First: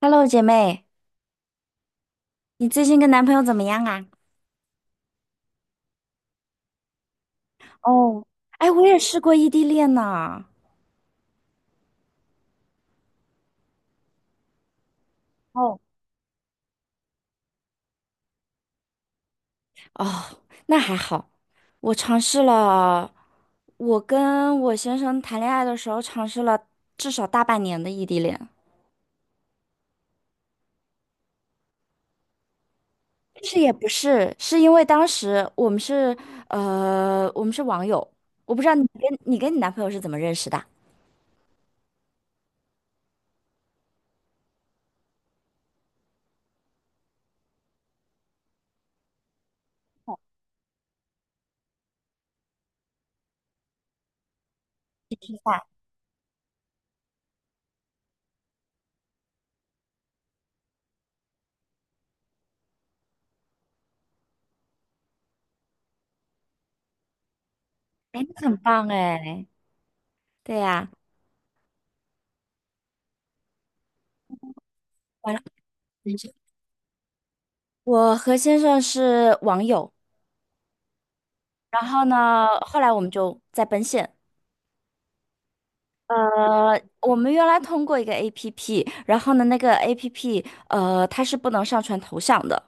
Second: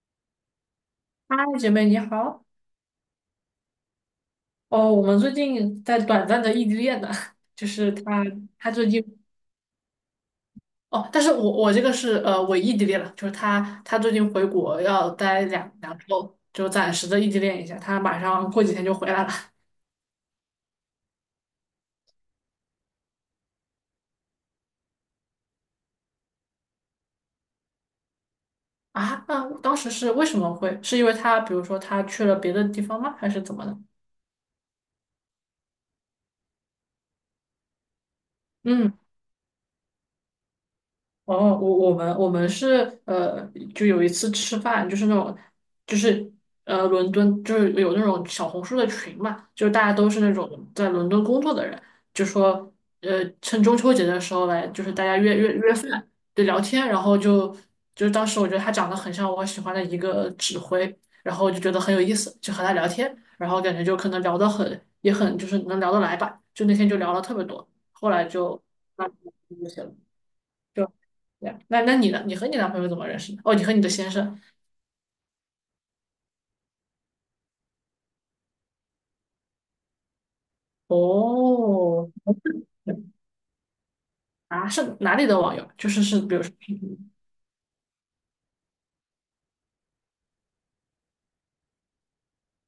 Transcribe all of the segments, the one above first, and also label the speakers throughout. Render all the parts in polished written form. Speaker 1: Hello，姐妹，
Speaker 2: 嗨，姐妹你好。
Speaker 1: 你最近跟男朋友怎么样啊？
Speaker 2: 哦，我们最近在短暂的异地恋呢，就是他，
Speaker 1: 哦。哎，
Speaker 2: 他
Speaker 1: 我
Speaker 2: 最
Speaker 1: 也
Speaker 2: 近
Speaker 1: 试过异地恋呢。
Speaker 2: 哦，但是我这个是伪异地恋了，就是他最近回国要待两
Speaker 1: 哦。
Speaker 2: 两周，就暂时的异地恋一下，他马上过几天就回来了。
Speaker 1: 哦，那还好。我尝试了，我跟我先生谈恋爱的时候尝试了至少大半年的异地恋。
Speaker 2: 啊，那当时是为什么会？是因为他比如说他去了别的地方吗？还是
Speaker 1: 其
Speaker 2: 怎
Speaker 1: 是
Speaker 2: 么
Speaker 1: 也
Speaker 2: 的？
Speaker 1: 不是，是因为当时我们是我们是网友。我不知道你
Speaker 2: 嗯。
Speaker 1: 跟你跟你男朋友是怎么认识的？
Speaker 2: 哦，我们是就有一次吃饭，就是那种，就是伦敦就是有那种小红书的群嘛，就大家都是那种在伦敦工作的人，就说趁中秋节的时候来，就是大家
Speaker 1: 吃
Speaker 2: 约约
Speaker 1: 饭。
Speaker 2: 约饭，对，聊天，然后就当时我觉得他长得很像我喜欢的一个指挥，然后就觉得很有意思，就和他聊天，然后感觉就可能聊得很也很就是能聊得来吧，就那天就聊了特别多，后
Speaker 1: 哎，
Speaker 2: 来
Speaker 1: 你很
Speaker 2: 就
Speaker 1: 棒
Speaker 2: 那
Speaker 1: 哎。
Speaker 2: 就了。
Speaker 1: 对呀。
Speaker 2: 就，对啊，那你呢？你和你男朋友怎么认识的？哦，你和你的先生。
Speaker 1: 完了，我和先生是网友。然后
Speaker 2: 哦，
Speaker 1: 呢，后来我们
Speaker 2: 嗯
Speaker 1: 就在奔现。
Speaker 2: 啊，是哪里的网友？就是比如说，
Speaker 1: 我们原来通过一个 APP，然后呢，那个 APP，它是不能上传头像的，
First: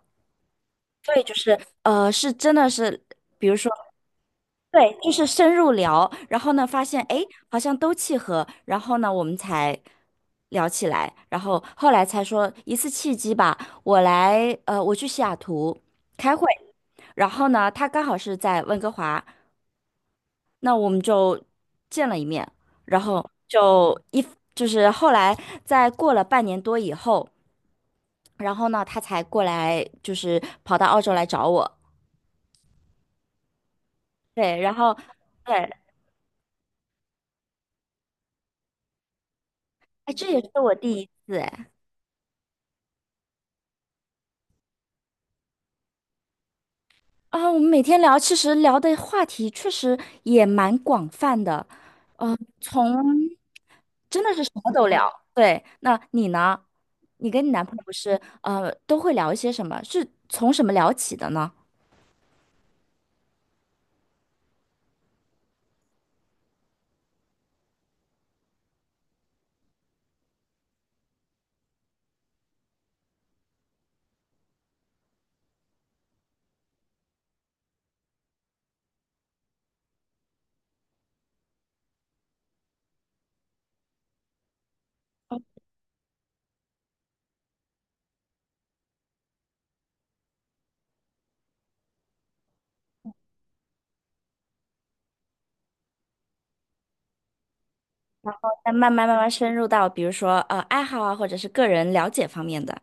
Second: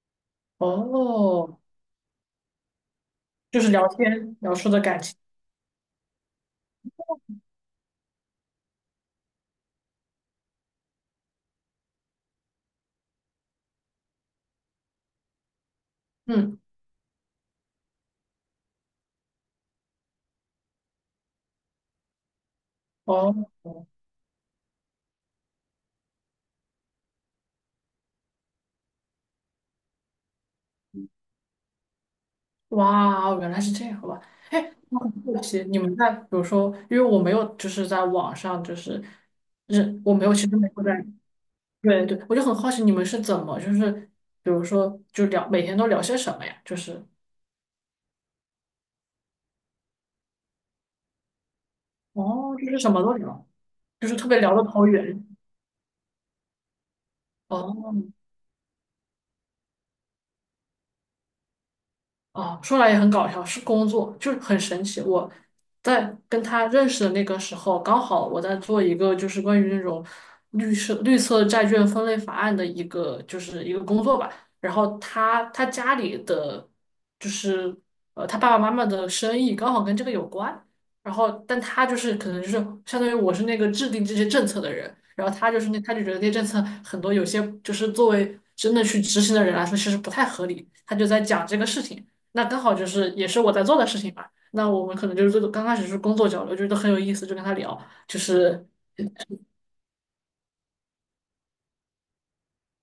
Speaker 1: 所以就
Speaker 2: 哦，
Speaker 1: 是是真的是，比如
Speaker 2: 就是
Speaker 1: 说，
Speaker 2: 聊天聊出的
Speaker 1: 对，
Speaker 2: 感
Speaker 1: 就
Speaker 2: 情。
Speaker 1: 是深入聊，然后呢，发现哎，诶好像都契合，然后呢，我们才聊起来，然后后来才说一次契机吧。我来，我去西雅图开会。
Speaker 2: 嗯，
Speaker 1: 然后呢，他刚好是在温哥华，那我们就见了一面，然后
Speaker 2: 哦，
Speaker 1: 就一就是后来在过了半年多以后，然后呢，他才过来，就是跑到澳洲来找我。
Speaker 2: 哇哦，原来是这样，好吧？
Speaker 1: 对，
Speaker 2: 哎，
Speaker 1: 然后
Speaker 2: 我很好奇，
Speaker 1: 对。
Speaker 2: 你们在比如说，因为我没有就是在网上就是认，我
Speaker 1: 哎，
Speaker 2: 没
Speaker 1: 这
Speaker 2: 有，
Speaker 1: 也
Speaker 2: 其
Speaker 1: 是
Speaker 2: 实没
Speaker 1: 我
Speaker 2: 有
Speaker 1: 第
Speaker 2: 在，
Speaker 1: 一次哎。
Speaker 2: 对对，我就很好奇你们是怎么就是，比如说就聊每天都聊些什么呀？就是
Speaker 1: 啊，我们每天聊，其实聊的话题确实也蛮广泛的。嗯、
Speaker 2: 哦，就是什
Speaker 1: 从
Speaker 2: 么都聊。就是
Speaker 1: 真
Speaker 2: 特
Speaker 1: 的
Speaker 2: 别
Speaker 1: 是什
Speaker 2: 聊得
Speaker 1: 么都
Speaker 2: 投
Speaker 1: 聊。
Speaker 2: 缘
Speaker 1: 对，那你呢？你跟你男朋
Speaker 2: 哦，
Speaker 1: 友是都会聊一些什么？是从什么聊起的呢？
Speaker 2: 哦，说来也很搞笑，是工作，就是很神奇。我在跟他认识的那个时候，刚好我在做一个就是关于那种绿色债券分类法案的一个就是一个工作吧。然后他家里的就是他爸爸妈妈的生意刚好跟这个有关。然后但他就是可能就是相当于我是那个制定这些政策的人，然后他就是那他就觉得那些政策很多有些就是作为真的去执行的人来说，其实不太合理。他就在讲这个事情。那刚好就是也是我在做的事情嘛。那我们可能就是最刚开始是工作交流，觉得很有意思，就跟他聊，就是
Speaker 1: 那慢慢慢慢深入到，比如说爱好啊，或者是个人了解方面的。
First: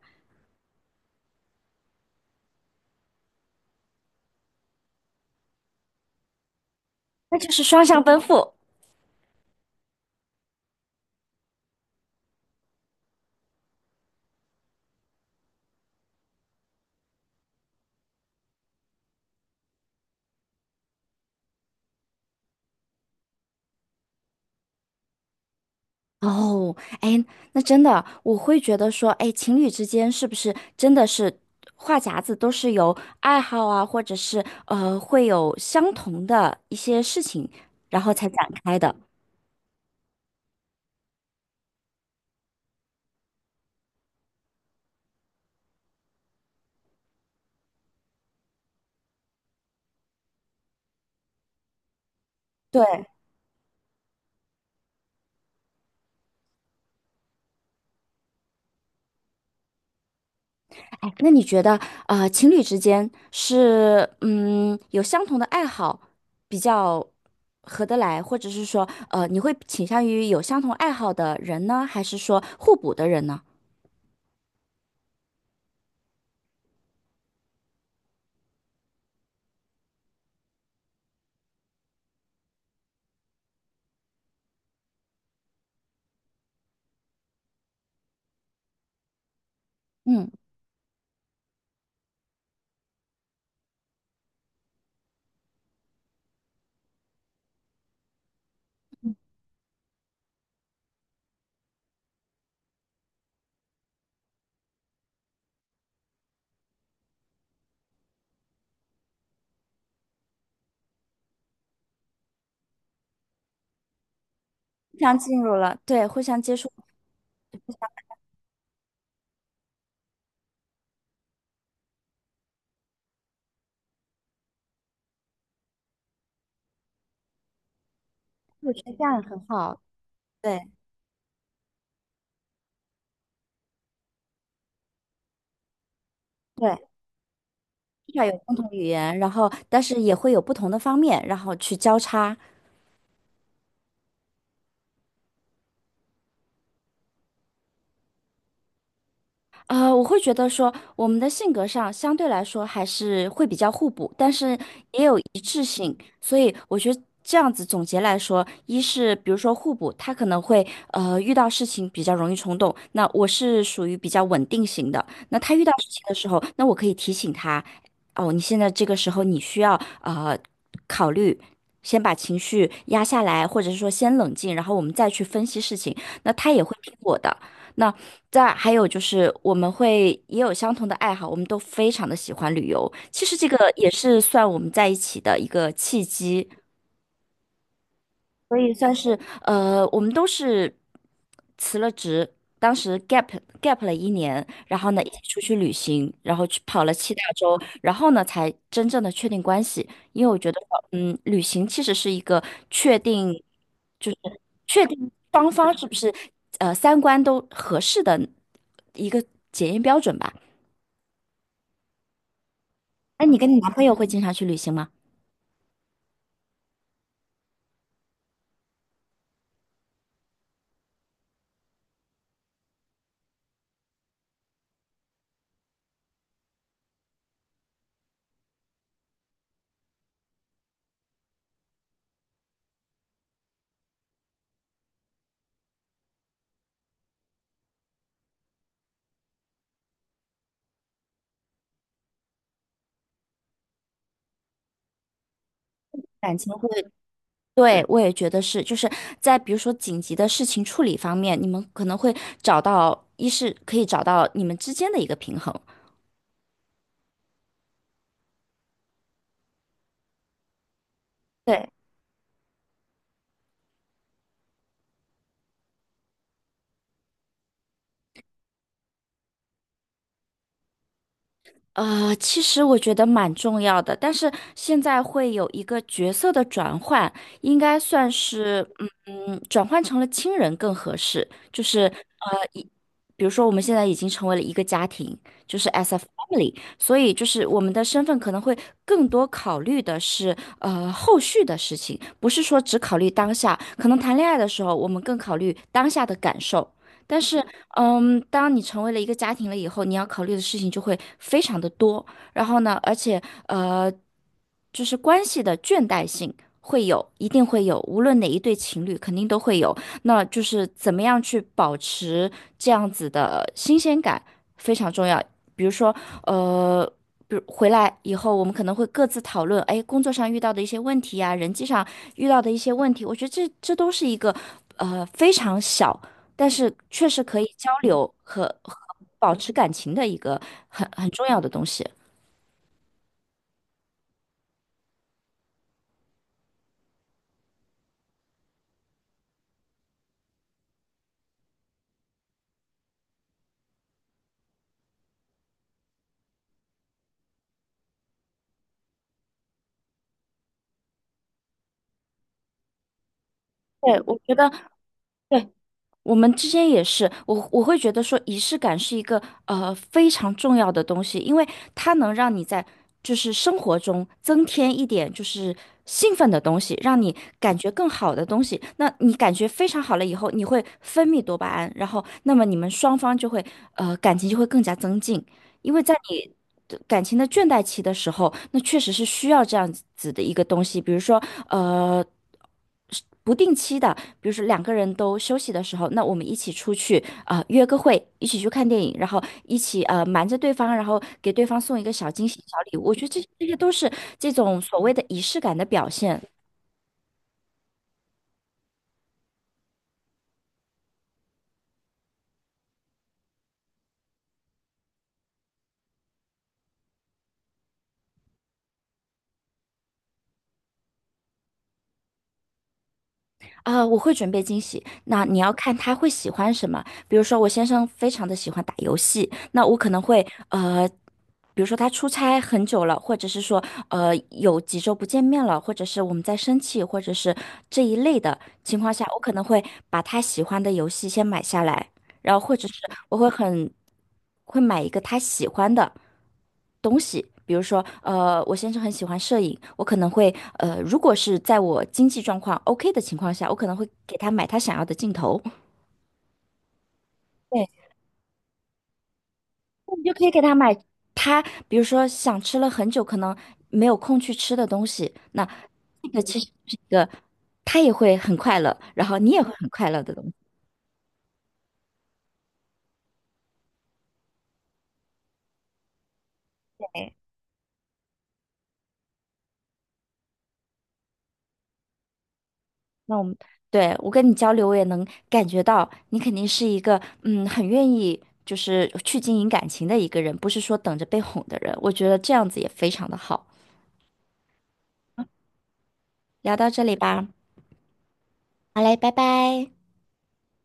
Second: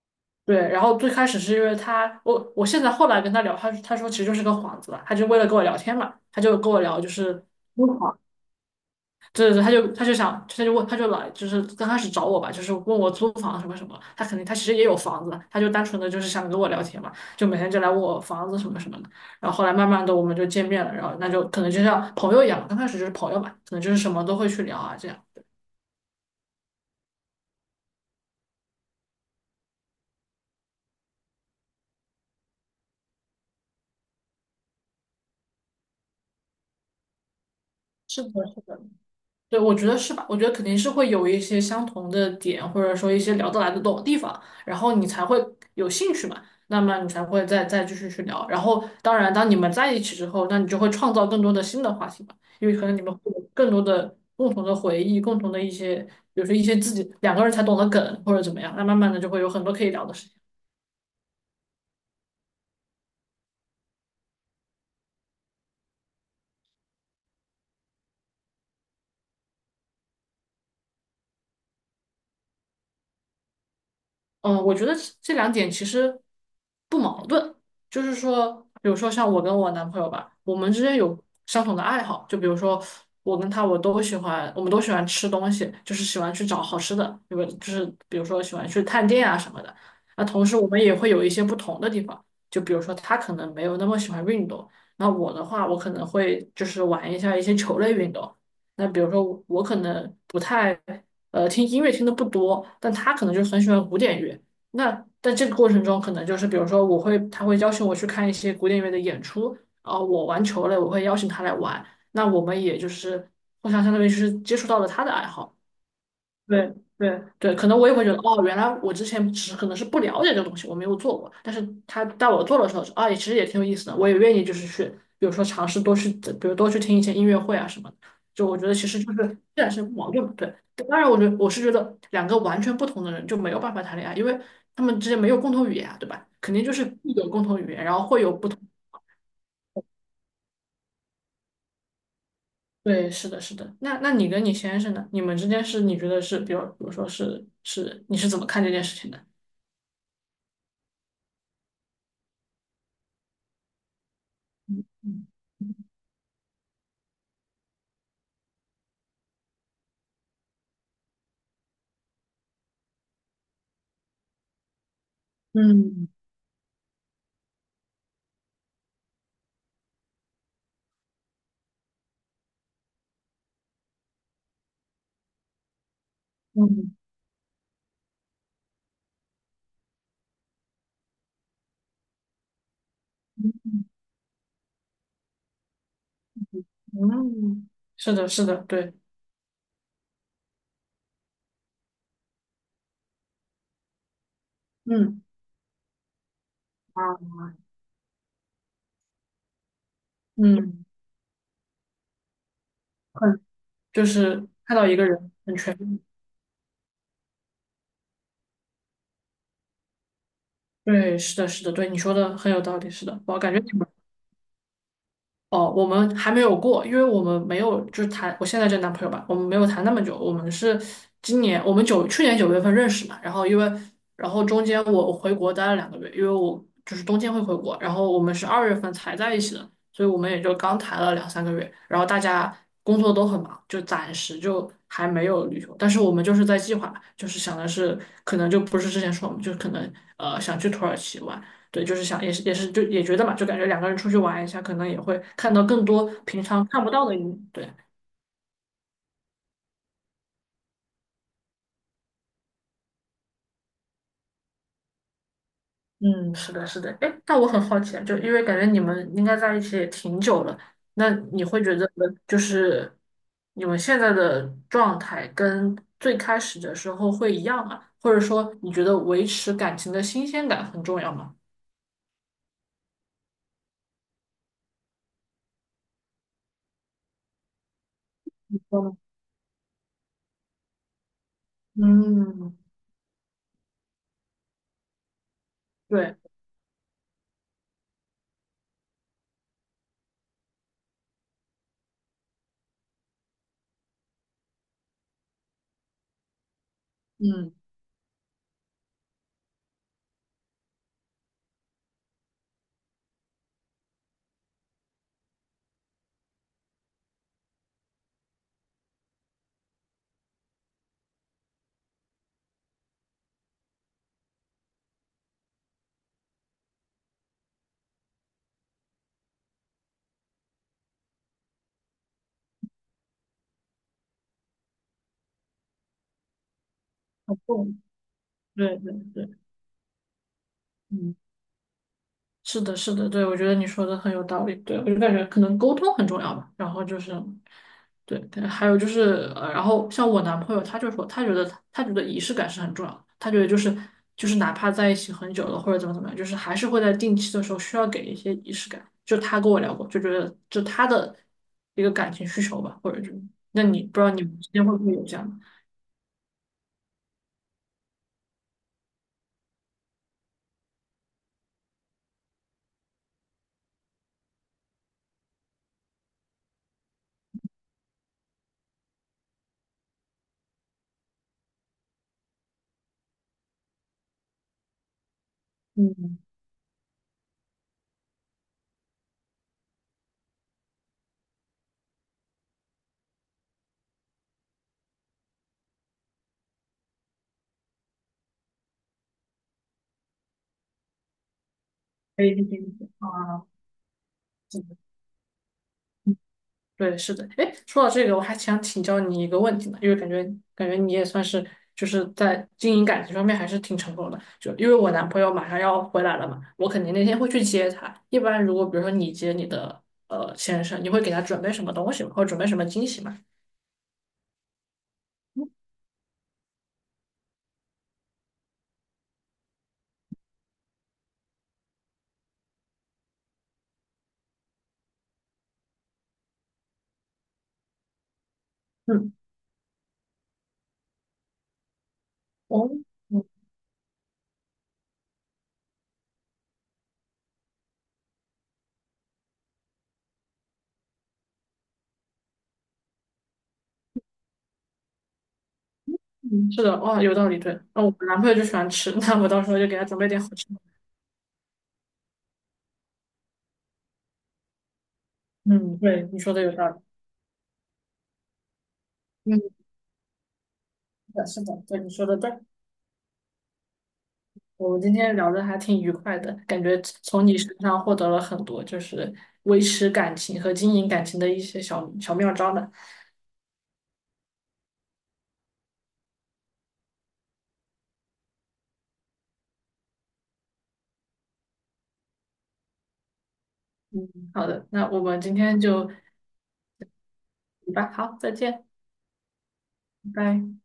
Speaker 2: 对。然后最开始是因为他，我现在后来跟他聊，他说其实就是个幌子吧，他就为了跟我聊天嘛，他就跟我聊就
Speaker 1: 那
Speaker 2: 是。
Speaker 1: 就是双向奔赴。
Speaker 2: 对对对，他就想，他就问，他就来，就是刚开始找我吧，就是问我租房什么什么。他肯定他其实也有房子，他就单纯的就是想跟我聊天嘛，就每天就来问我房子什么什么的。然后后来慢慢的我们就见面了，然后那就可能就像朋友一样，刚开始就是朋友嘛，可能就是什么都会去聊啊这样。
Speaker 1: 哦。哎，那真的，我会觉得说，哎，情侣之间是不是真的是话匣子都是由爱好啊，或者是会有相同的一些事情，然后
Speaker 2: 是
Speaker 1: 才
Speaker 2: 的，
Speaker 1: 展
Speaker 2: 是
Speaker 1: 开
Speaker 2: 的。
Speaker 1: 的。
Speaker 2: 对，我觉得是吧？我觉得肯定是会有一些相同的点，或者说一些聊得来的懂的地方，然后你才会有兴趣嘛，那么你才会再继续去聊。然后，当然，当你们在一起之后，那你就会创造更多的新的话题嘛，因为
Speaker 1: 对。
Speaker 2: 可能你们会有更多的共同的回忆，共同的一些，比如说一些自己两个人才懂得梗或者怎么样，那慢慢的就会有很多可以聊的事情。
Speaker 1: 哎，那你觉得，情侣之间是，嗯，有相同的爱好比较合得来，或者是说，你会倾向于有相同爱好的人呢，还是说互补的人呢？
Speaker 2: 嗯，我觉得这两点其实不矛盾，就是说，比如说像我跟我男朋友吧，我们之间有相同的爱好，就比如说我跟他，我都喜欢，我们都喜欢吃东西，就是喜欢去找好吃的，对吧？就是比如说喜欢去探店啊什么的。那
Speaker 1: 嗯。
Speaker 2: 同时我们也会有一些不同的地方，就比如说他可能没有那么喜欢运动，那我的话，我可能会就是玩一下一些球类运动。那比如说我可能不太听音乐听的不多，但他可能就很喜欢古典乐。那在这个过程中，可能就是比如说，我会他会邀请我去看一些古典乐的演出，啊，我玩球类，我会邀请他来玩。那我们也就是互相相当于是接触到了
Speaker 1: 互
Speaker 2: 他的
Speaker 1: 相
Speaker 2: 爱
Speaker 1: 进入
Speaker 2: 好。
Speaker 1: 了，对，互相接触。
Speaker 2: 对对对，可能我也会觉得，哦，原来我之前只是可能是不了解这个东西，我没有做过。但是他带我做的时候，啊，也其实也挺有意思的，我也愿意就是去，比如说尝试多去，比如多去听一些音乐会啊什么的。就我觉
Speaker 1: 我
Speaker 2: 得
Speaker 1: 觉
Speaker 2: 其
Speaker 1: 得
Speaker 2: 实
Speaker 1: 这
Speaker 2: 就是
Speaker 1: 样很
Speaker 2: 这两
Speaker 1: 好。
Speaker 2: 是不矛盾嘛对，
Speaker 1: 对
Speaker 2: 当然我觉得我是觉得两个完全不同的人就没有办法谈恋爱，因为他们之间没有共同语言啊，对吧？肯定就
Speaker 1: 对，
Speaker 2: 是必有共同语言，然后
Speaker 1: 至
Speaker 2: 会
Speaker 1: 少
Speaker 2: 有
Speaker 1: 有
Speaker 2: 不
Speaker 1: 共
Speaker 2: 同。
Speaker 1: 同语言，然后但是也会有不同的方面，然后去交叉。
Speaker 2: 对，是的，是的。那你跟你先生呢？你们之间是你觉得是，比如说是，你是怎么看这件事情的？
Speaker 1: 我会觉得说，我们的性格上相对来说还是会比较互补，但是也有一致性，所以我觉得这样子总结来说，一是比如说互补，他可能会遇到事情比较容易冲动，那我是属于比较稳定型的，那他遇到事情
Speaker 2: 嗯
Speaker 1: 的时候，那我可以提醒他，哦，你现在这个时候你需要考虑。先把情绪压下来，或者是说先冷静，然后我们再去分析事情，那他也会听
Speaker 2: 嗯
Speaker 1: 我的。那再还有就是，我们会也有相同的爱好，我们都非常的喜欢旅游。其实这个也是算我们在一起的一个契机。
Speaker 2: 嗯，是的，是
Speaker 1: 所
Speaker 2: 的，
Speaker 1: 以算
Speaker 2: 对，
Speaker 1: 是我们都是辞了职，当时 gap 了一年，然后呢一起
Speaker 2: 嗯
Speaker 1: 出去旅行，然后去跑了七
Speaker 2: 啊，
Speaker 1: 大洲，然后呢才真正的确定关系。因为我觉得，
Speaker 2: 嗯，
Speaker 1: 嗯，旅行其实是一个确定，
Speaker 2: 很就
Speaker 1: 就是
Speaker 2: 是看
Speaker 1: 确
Speaker 2: 到一个
Speaker 1: 定
Speaker 2: 人
Speaker 1: 双
Speaker 2: 很
Speaker 1: 方
Speaker 2: 全
Speaker 1: 是不
Speaker 2: 面，
Speaker 1: 是三观都合适的一个检验标准吧。
Speaker 2: 对，是的，是的，对，你说的很有道理，是的，
Speaker 1: 那你
Speaker 2: 我
Speaker 1: 跟
Speaker 2: 感
Speaker 1: 你
Speaker 2: 觉。
Speaker 1: 男朋友会经常去旅行吗？
Speaker 2: 哦，我们还没有过，因为我们没有就是谈我现在这男朋友吧，我们没有谈那么久，我们是今年我们九去年九月份认识嘛，然后因为中间我回国待了两个月，因为我就是冬天会回国，然后我们是二月份才在一起的，所以我们也就刚谈了两三个月，然后大家工作都很忙，就暂时就还没有旅游，但是我们就是在计划，就是想的是可能就不是之前说我们就可能想去土耳其玩。对，就是想也是就也觉得嘛，就感觉两个人出去玩一下，可能也会看到更多
Speaker 1: 感
Speaker 2: 平
Speaker 1: 情
Speaker 2: 常
Speaker 1: 会？
Speaker 2: 看不到的一面对，
Speaker 1: 对，我也觉得是，就是在比如说紧急的事情处理方面，你们可能会找到，一是可以找到你们之间的一个平衡。
Speaker 2: 嗯，是的，是的。哎，那我很好奇啊，就因为感觉你们应该在一起也挺久了，那你会
Speaker 1: 对，
Speaker 2: 觉得就是你们现在的状态跟最开始的时候会一样吗？或者说你觉得维持感情的新鲜感很重要吗？
Speaker 1: 其实我觉得蛮重要的，但是现在会有一个角色的转换，应该算是嗯。
Speaker 2: 嗯，
Speaker 1: 嗯，转换成了亲人更合适。就是呃，
Speaker 2: 嗯
Speaker 1: 一比如说我们现在已经成为了一个家庭，就是 as a
Speaker 2: 对，
Speaker 1: family,所以就是我们的身份可能会更多考虑的是后续的事情，不是说只考虑当下。可能谈恋爱的时候，我们更考虑当下的感受，但是。
Speaker 2: 嗯，
Speaker 1: 嗯，当你成为了一个家庭了以后，你要考虑的事情就会非常的多。然后呢，而且呃，就是关系的倦怠性会有，一定会有，无论哪一对情侣肯定都会有。那就是怎么样去保持这样子的新鲜感非常重要。比如说，呃。比如回来以后，我们可能会各自讨论，哎，工作上遇到的一些问题呀、人际上遇到的一些问题，我觉得这都是一个，非常小。但是确实
Speaker 2: 很
Speaker 1: 可以
Speaker 2: 重
Speaker 1: 交
Speaker 2: 要
Speaker 1: 流和
Speaker 2: 对对
Speaker 1: 保
Speaker 2: 对，
Speaker 1: 持感情的一个很
Speaker 2: 嗯。
Speaker 1: 重要的东西。
Speaker 2: 是的，是的，对，我觉得你说的很有道理。对，我就感觉可能沟通很重要吧。然后就是，对，对还有就是，然后像我男朋友，他就说，他觉得仪式感是很重要的。他觉得就是哪怕在一起很久了或者怎么怎么样，就是还是会在定期的时候需要给一些仪式感。就他跟我聊过，就觉得就他的一个感情需求吧，或者就那你不
Speaker 1: 对，
Speaker 2: 知道
Speaker 1: 我
Speaker 2: 你
Speaker 1: 觉
Speaker 2: 们
Speaker 1: 得，
Speaker 2: 之间会不会有这样的？
Speaker 1: 对，我们之间也是，我会觉得说仪式感是一个非常重要的东西，因为它能让你在就是生活中增添一点就是兴奋的东西，让你感觉更好的东西。那你感觉非常好了以后，你会分泌多巴胺，然后那么你们双方就会感情就会更加增进。因为在
Speaker 2: 嗯，
Speaker 1: 你的感情的倦怠期的时候，那确实是需要这样子的一个东西，比如说，呃，不定期的，比如说两个人都休息的时候，那我们一起出去啊、约个会，一起去看电影，然后一起瞒着对方，然后给对方送一个小
Speaker 2: 可
Speaker 1: 惊
Speaker 2: 以
Speaker 1: 喜、
Speaker 2: 去
Speaker 1: 小
Speaker 2: 听一
Speaker 1: 礼物，
Speaker 2: 听
Speaker 1: 我觉得这这
Speaker 2: 啊。
Speaker 1: 些都是这种所谓的仪式感的表现。
Speaker 2: 对，是的。哎，说到这个，我还想请教你一个问题呢，因为感觉你也算是就是在经营感情方面还是挺成功的。就因为我男朋友马上要回来了嘛，我肯定那天会去接他。一般如果比如说你接你的先生，你会给他准备什么东西吗？或者准备什么惊喜吗？
Speaker 1: 啊、我会准备惊喜。那你要看他会喜欢什么。比如说，我先生非常的喜欢打游戏，那我可能会比如说他出差很久了，或者是说有几周不见面了，或者是我们在生气，或者是这一类的情况下，
Speaker 2: 嗯，
Speaker 1: 我可能会把他喜欢的游戏先买下来。然后或者
Speaker 2: 哦，
Speaker 1: 是我
Speaker 2: 嗯，
Speaker 1: 会很会买一个他喜欢的东西，比如说，我先生很喜欢摄影，我可能会，如果是在我经济状况 OK 的情况下，我可能会给他买他想要的镜头。
Speaker 2: 嗯是的，哇，有道理。对，
Speaker 1: 对，
Speaker 2: 那我男朋友就喜欢吃，那我到时候就给他
Speaker 1: 那
Speaker 2: 准
Speaker 1: 你
Speaker 2: 备
Speaker 1: 就
Speaker 2: 点
Speaker 1: 可
Speaker 2: 好
Speaker 1: 以给
Speaker 2: 吃
Speaker 1: 他
Speaker 2: 的。
Speaker 1: 买他，比如说想吃了很久，可能没有空去吃的东西，那
Speaker 2: 嗯，对，
Speaker 1: 这
Speaker 2: 你
Speaker 1: 个
Speaker 2: 说
Speaker 1: 其
Speaker 2: 的
Speaker 1: 实
Speaker 2: 有道
Speaker 1: 是
Speaker 2: 理。
Speaker 1: 一个他也会很快乐，然后你
Speaker 2: 嗯，
Speaker 1: 也会很快乐的东西。
Speaker 2: 是的，是的，对，你说的对。我们今天聊的还挺愉快的，感觉从你身上获得了很多，就是维持感情和经营感情的一些小小妙招呢。
Speaker 1: 那我们对我跟你交流，我也能感觉到你肯定是一个嗯很愿意就是去经营感情的一个人，不是说等着被哄的人。我觉得这样子也非常的好。
Speaker 2: 嗯，好的，那我们今天就
Speaker 1: 聊到这里吧，
Speaker 2: 吧，好，再见，
Speaker 1: 好嘞，拜拜。
Speaker 2: 拜拜。